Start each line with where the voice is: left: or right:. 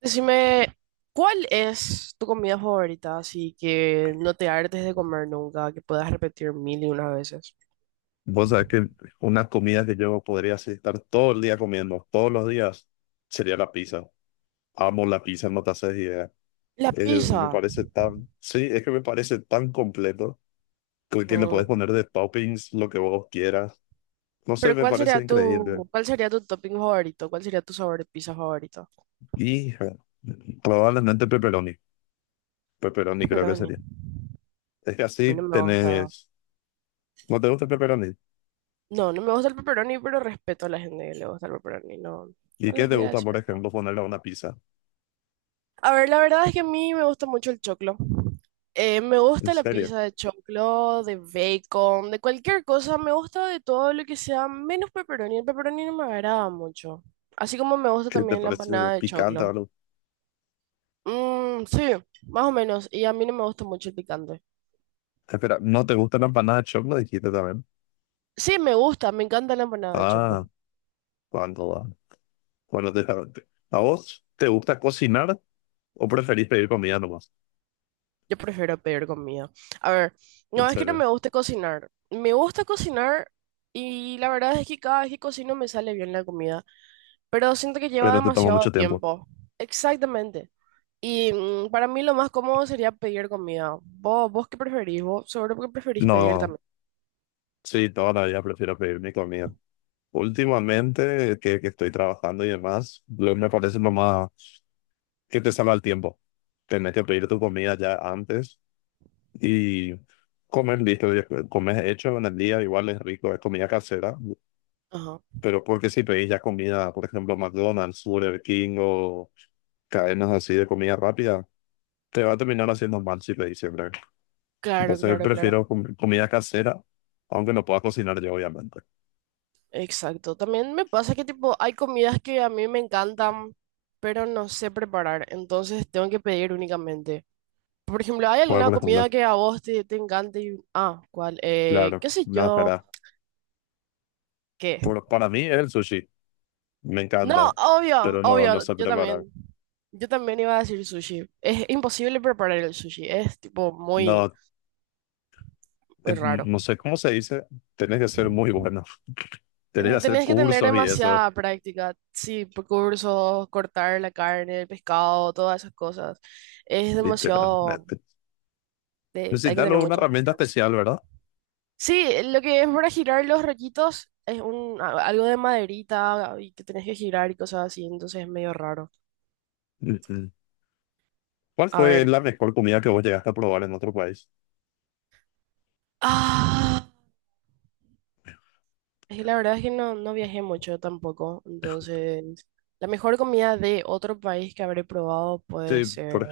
right: Decime, ¿cuál es tu comida favorita? Así que no te hartes de comer nunca, que puedas repetir mil y unas veces.
left: Vos sabés que una comida que yo podría así estar todo el día comiendo, todos los días, sería la pizza. Amo la pizza, no te haces idea.
right: La
left: Me
right: pizza.
left: parece tan, sí, es que me parece tan completo que le podés
right: Mm,
left: poner de toppings lo que vos quieras. No sé,
right: pero
left: me
right: ¿cuál sería
left: parece increíble.
right: tu topping favorito? ¿Cuál sería tu sabor de pizza favorito?
left: Y eh, Probablemente pepperoni. Pepperoni creo que
right: Pepperoni.
left: sería.
right: A
left: Es que
right: mí
left: así
right: no me gusta.
left: tenés, ¿no te gusta el pepperoni?
right: No me gusta el pepperoni, pero respeto a la gente que le gusta el pepperoni. No,
left: ¿Y
right: no
left: qué
right: les
left: te
right: voy a
left: gusta,
right: decir.
left: por ejemplo, ponerle a una pizza?
right: A ver, la verdad es que a mí me gusta mucho el choclo. Me
left: ¿En
right: gusta la
left: serio?
right: pizza de choclo, de bacon, de cualquier cosa. Me gusta de todo lo que sea menos pepperoni. El pepperoni no me agrada mucho. Así como me gusta
left: ¿Qué te
right: también la
left: parece
right: empanada de
left: picante o
right: choclo.
left: algo?
right: Mm, sí, más o menos. Y a mí no me gusta mucho el picante.
left: Espera, ¿no te gustan las empanadas de choclo? Dijiste también.
right: Sí, me gusta, me encanta la empanada de choclo.
left: Ah, cuando va. Bueno, te ¿a vos te gusta cocinar o preferís pedir comida nomás?
right: Yo prefiero pedir comida. A ver,
left: En
right: no es que no
left: serio.
right: me guste cocinar. Me gusta cocinar y la verdad es que cada vez que cocino me sale bien la comida, pero siento que lleva
left: Pero te toma
right: demasiado
left: mucho tiempo.
right: tiempo. Exactamente. Y para mí lo más cómodo sería pedir comida. ¿Vos qué preferís? ¿Vos seguro que preferís pedir
left: No,
right: también?
left: sí, todavía prefiero pedir mi comida. Últimamente, que estoy trabajando y demás, me parece lo más que te salva el tiempo. Tenés que pedir tu comida ya antes y comer listo. Comer hecho en el día, igual es rico, es comida casera.
right: Ajá.
left: Pero porque si pedís ya comida, por ejemplo, McDonald's, Burger King o cadenas así de comida rápida, te va a terminar haciendo mal si pedís siempre.
right: Claro,
left: Entonces
right: claro, claro.
left: prefiero comida casera, aunque no pueda cocinar yo, obviamente.
right: Exacto. También me pasa que tipo hay comidas que a mí me encantan, pero no sé preparar, entonces tengo que pedir únicamente. Por ejemplo, ¿hay
left: Como
right: alguna
left: por ejemplo,
right: comida que a vos te encante? Y ¿cuál?
left: claro,
right: ¿Qué sé
left: no,
right: yo?
left: para,
right: ¿Qué?
left: para mí es el sushi, me
right: No,
left: encanta,
right: obvio,
left: pero no
right: obvio,
left: sé
right: yo
left: preparar.
right: también. Yo también iba a decir sushi. Es imposible preparar el sushi, es tipo muy,
left: No,
right: muy raro.
left: no sé cómo se dice, tenés que ser muy bueno, tenés que
right: Ten-
left: hacer
right: Tenés que tener
left: cursos y eso,
right: demasiada práctica, sí, por cursos, cortar la carne, el pescado, todas esas cosas. Es demasiado,
left: literalmente.
right: hay que
left: Necesitas
right: tener
left: una
right: mucha
left: herramienta
right: experiencia.
left: especial, ¿verdad?
right: Sí, lo que es para girar los rollitos es algo de maderita y que tenés que girar y cosas así, entonces es medio raro.
left: Mm, mm. ¿Cuál
right: A
left: fue
right: ver.
left: la mejor comida que vos llegaste a probar en otro país?
right: Ah, es que la verdad es que no viajé mucho tampoco, entonces la mejor comida de otro país que habré probado puede
left: Sí,
right: ser
left: por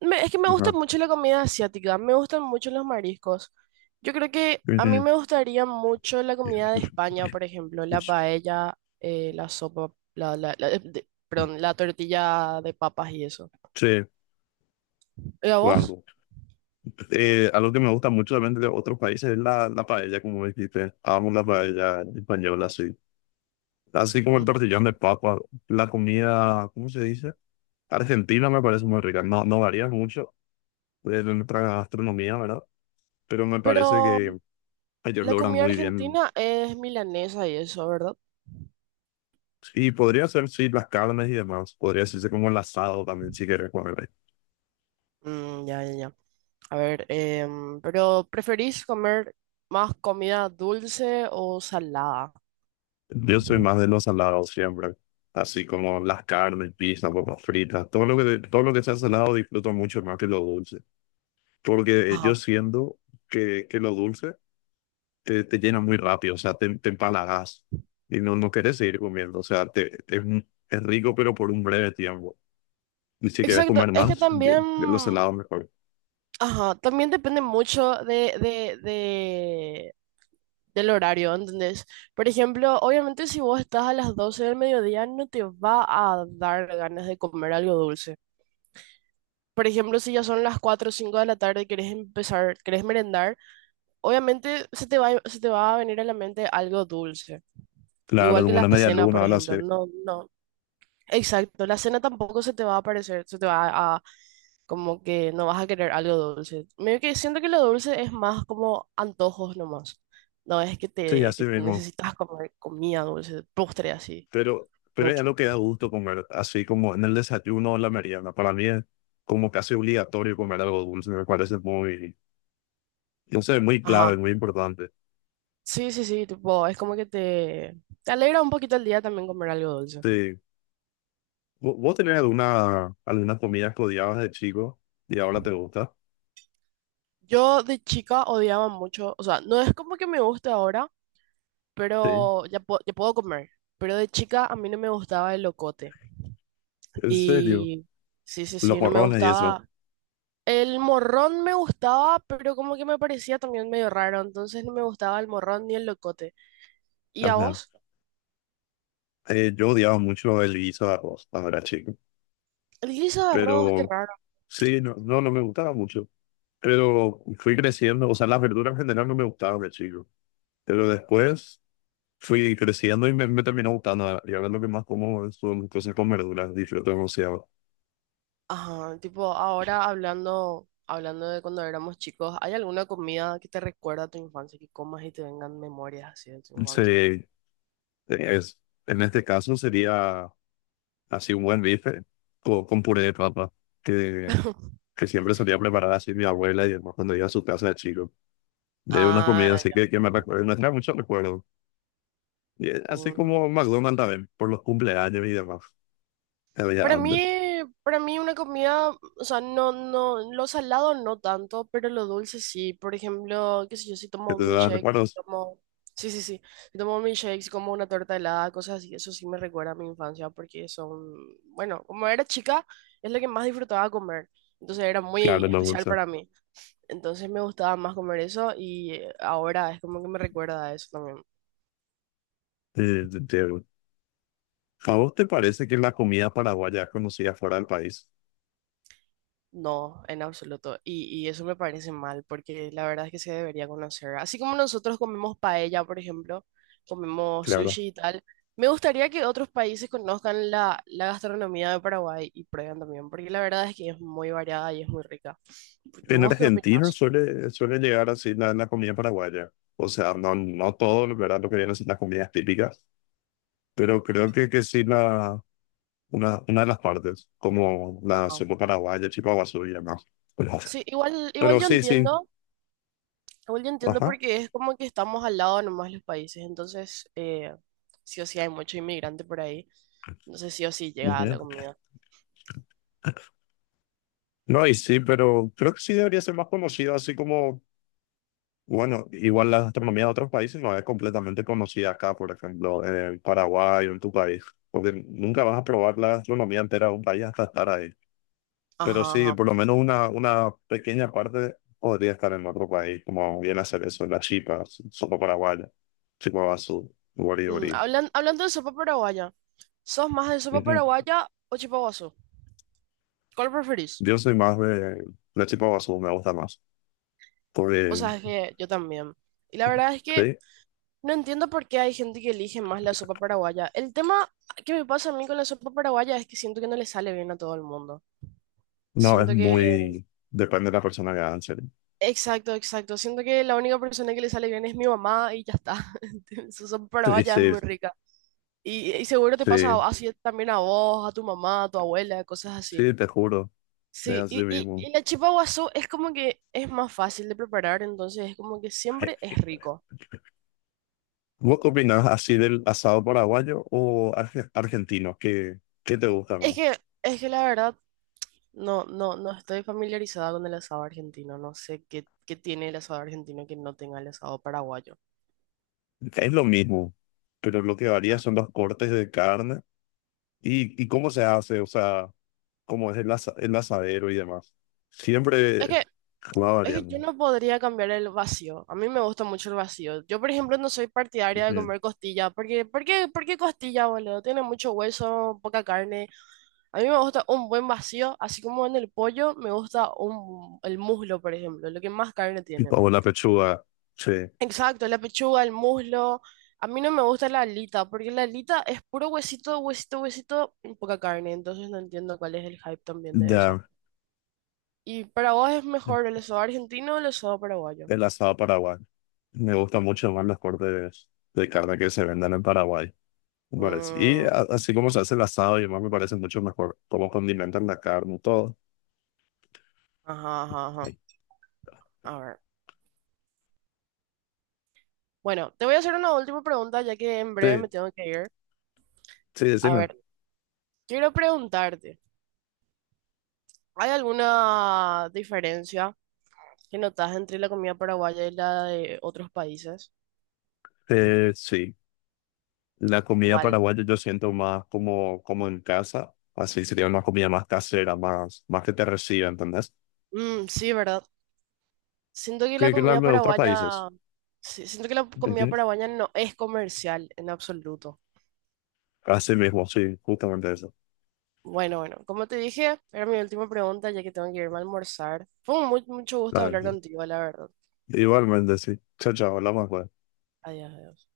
right: Es que me gusta
left: ejemplo.
right: mucho la comida asiática, me gustan mucho los mariscos. Yo creo que a mí me gustaría mucho la comida de España, por ejemplo, la paella, la sopa, perdón, la tortilla de papas y eso.
left: Sí,
right: ¿Y a vos?
left: cuando. Algo que me gusta mucho también de otros países es la paella, como dijiste. Amo la
right: Ujú.
left: paella española, sí. Así como el
right: Ujú.
left: tortillón de papa. La comida, ¿cómo se dice? Argentina me parece muy rica. No, no varía mucho de nuestra gastronomía, ¿verdad? Pero me
right: Pero
left: parece que ellos
right: la
left: logran
right: comida
left: muy bien.
right: argentina es milanesa y eso, ¿verdad?
left: Y podría ser, sí, las carnes y demás. Podría ser como el asado también, si quieres comer.
right: Mm, ya, ya, ya. A ver, pero ¿preferís comer más comida dulce o salada?
left: Yo soy más de los salados siempre, así como las carnes, pizza, papas fritas, todo lo que sea salado disfruto mucho más que lo dulce, porque yo
right: Ajá.
left: siento que lo dulce te llena muy rápido, o sea, te empalagas y no quieres seguir comiendo, o sea, es rico pero por un breve tiempo. Y si quieres
right: Exacto,
left: comer
right: es que
left: más,
right: también,
left: bien lo salado mejor.
right: ajá, también depende mucho del horario, ¿entendés? Por ejemplo, obviamente si vos estás a las 12 del mediodía no te va a dar ganas de comer algo dulce. Por ejemplo, si ya son las 4 o 5 de la tarde y querés empezar, querés merendar, obviamente se te va a venir a la mente algo dulce.
left: Claro,
right: Igual que
left: como
right: la
left: una media
right: cena,
left: luna,
right: por
left: ahora sí,
right: ejemplo. No, no. Exacto, la cena tampoco se te va a aparecer, se te va a, como que no vas a querer algo dulce. Medio que siento que lo dulce es más como antojos nomás. No es que
left: sí,
right: te
left: así
right: que
left: mismo.
right: necesitas comer comida dulce, postre así,
left: Pero es
right: mucho.
left: lo que da gusto comer, así como en el desayuno o la merienda. Para mí es como casi obligatorio comer algo dulce, me parece muy, no sé, muy
right: Ajá.
left: clave, muy importante.
right: Sí, sí, sí, tipo, es como que te alegra un poquito el día también comer algo dulce.
left: Sí. ¿Vos tenés algunas comidas que odiabas de chico y ahora te gusta?
right: Yo de chica odiaba mucho, o sea, no es como que me guste ahora,
left: Sí,
right: pero ya, ya puedo comer. Pero de chica a mí no me gustaba el locote.
left: en serio,
right: Y sí, sí,
left: los
right: sí, no me
left: morrones y eso.
right: gustaba. El morrón me gustaba, pero como que me parecía también medio raro, entonces no me gustaba el morrón ni el locote. ¿Y a
left: Ajá.
right: vos?
left: Yo odiaba mucho el guiso de arroz cuando era chico,
right: El guiso de arroz, qué
left: pero
right: raro.
left: sí, no me gustaba mucho. Pero fui creciendo, o sea, las verduras en general no me gustaban de chico. Pero después fui creciendo y me terminó gustando. Y ahora lo que más como son cosas con verduras, disfruto demasiado.
right: Ajá, tipo, ahora hablando de cuando éramos chicos, ¿hay alguna comida que te recuerda a tu infancia, que comas y te vengan memorias así de tu infancia?
left: Sí es, en este caso sería así un buen bife con puré de papa, que, que siempre solía preparar así mi abuela y hermano cuando iba a su casa de chico. De una comida
right: Ah,
left: así
right: ya.
left: que me recuerda, me trae muchos recuerdos. Y es así
right: Mm.
left: como McDonald's también, por los cumpleaños y demás, que había
right: Para mí,
left: antes.
right: para mí una comida, o sea, lo salado no tanto, pero lo dulce sí. Por ejemplo, qué sé yo, si
left: Que
right: tomo
left: te
right: un
left: da
right: milkshake, si
left: recuerdos,
right: tomo, sí, sí, sí, si tomo un milkshake, si como una torta helada, cosas así, eso sí me recuerda a mi infancia porque son, bueno, como era chica, es lo que más disfrutaba comer. Entonces era muy
left: claro, no,
right: especial
left: bolsa.
right: para mí. Entonces me gustaba más comer eso y ahora es como que me recuerda a eso también.
left: Eh, te- te- ¿A vos te parece que la comida paraguaya es conocida fuera del país?
right: No, en absoluto. Y eso me parece mal, porque la verdad es que se debería conocer. Así como nosotros comemos paella, por ejemplo, comemos
left: Claro.
right: sushi y tal, me gustaría que otros países conozcan la gastronomía de Paraguay y prueben también, porque la verdad es que es muy variada y es muy rica. ¿Y
left: En
right: vos qué
left: Argentina
right: opinás?
left: suele llegar así la comida paraguaya. O sea, no, no todo, ¿verdad? Lo que vienen son las comidas típicas, pero creo que sí una de las partes, como la
right: Ajá.
left: sopa paraguaya, chipaguazú y demás. Pero,
right: Sí, igual
left: pero
right: yo
left: sí, sí.
right: entiendo, igual yo entiendo
left: Ajá.
right: porque es como que estamos al lado nomás los países, entonces sí o sí hay mucho inmigrante por ahí, entonces sí o sí llega
left: Ujú.
right: la comida.
left: No, y sí, pero creo que sí debería ser más conocido, así como, bueno, igual la gastronomía de otros países no es completamente conocida acá, por ejemplo, en el Paraguay o en tu país, porque nunca vas a probar la gastronomía entera de un país hasta estar ahí. Pero
right: Ajá,
left: sí,
right: ajá.
left: por lo menos una pequeña parte podría estar en otro país, como bien hacer eso, las chipas, solo paraguaya, chipa basú,
right: Mm,
left: guaribori.
right: hablando de sopa paraguaya, ¿sos más de sopa
left: Ujú.
right: paraguaya o chipaguazú? ¿Cuál preferís?
left: Yo soy más de la chipa basú, me gusta más.
right: O
left: Porque,
right: sea, es que yo también. Y la verdad es que
left: sí,
right: no entiendo por qué hay gente que elige más la sopa paraguaya. El tema que me pasa a mí con la sopa paraguaya es que siento que no le sale bien a todo el mundo.
left: no, es
right: Siento que...
left: muy, depende de la persona que haga, en serio.
right: Exacto, exacto. Siento que la única persona que le sale bien es mi mamá y ya está. Su sopa
left: Sí,
right: paraguaya es
left: sí,
right: muy rica. Y seguro te
left: sí,
right: pasa así también a vos, a tu mamá, a tu abuela, cosas así.
left: sí, te juro, es
right: Sí,
left: así
right: y, y,
left: mismo.
right: y la chipa guazú es como que es más fácil de preparar, entonces es como que siempre es rico.
left: ¿Vos qué opinás así del asado paraguayo o argentino? ¿Qué, qué te gusta
right: Es
left: más?
right: que, es que la verdad, no estoy familiarizada con el asado argentino, no sé qué tiene el asado argentino que no tenga el asado paraguayo.
left: Es lo mismo, pero lo que varía son los cortes de carne y cómo se hace, o sea, cómo es el asadero y demás.
right: Es
left: Siempre
right: que,
left: va
right: es que
left: variando.
right: yo no podría cambiar el vacío, a mí me gusta mucho el vacío. Yo, por ejemplo, no soy partidaria de
left: Ujú.
right: comer costilla, porque, por qué costilla, boludo? Tiene mucho hueso, poca carne. A mí me gusta un buen vacío, así como en el pollo me gusta el muslo, por ejemplo, lo que más carne tiene.
left: O la pechuga, sí,
right: Exacto, la pechuga, el muslo. A mí no me gusta la alita, porque la alita es puro huesito y poca carne, entonces no entiendo cuál es el hype también de eso.
left: da
right: ¿Y para vos es mejor el asado argentino o el asado paraguayo?
left: el asado paraguay. Me gustan mucho más los cortes de carne que se vendan en Paraguay. Me parece. Y
right: Mm,
left: así como se hace el asado y demás, me parece mucho mejor cómo condimentan la carne y todo.
right: ajá.
left: Sí,
right: A ver. Bueno, te voy a hacer una última pregunta, ya que en breve
left: sí,
right: me tengo que ir.
left: sí,
right: A
left: decime.
right: ver, quiero preguntarte, ¿hay alguna diferencia? ¿Qué notas entre la comida paraguaya y la de otros países?
left: Sí. La comida
right: ¿Cuál?
left: paraguaya yo siento más como, como en casa, así sería una comida más casera, más, más que te reciba, ¿entendés?
right: Mm, sí, ¿verdad? Siento que la
left: Que la
right: comida
left: de otros países.
right: paraguaya, sí, siento que la comida
left: Ujú.
right: paraguaya no es comercial en absoluto.
left: Así mismo, sí, justamente eso,
right: Bueno, bueno, como te dije, era mi última pregunta ya que tengo que irme a almorzar. Fue un mucho gusto
left: la
right: hablar
left: verdad.
right: contigo, la verdad.
left: Igualmente, sí. Chao, chao, hablamos.
right: Adiós, adiós.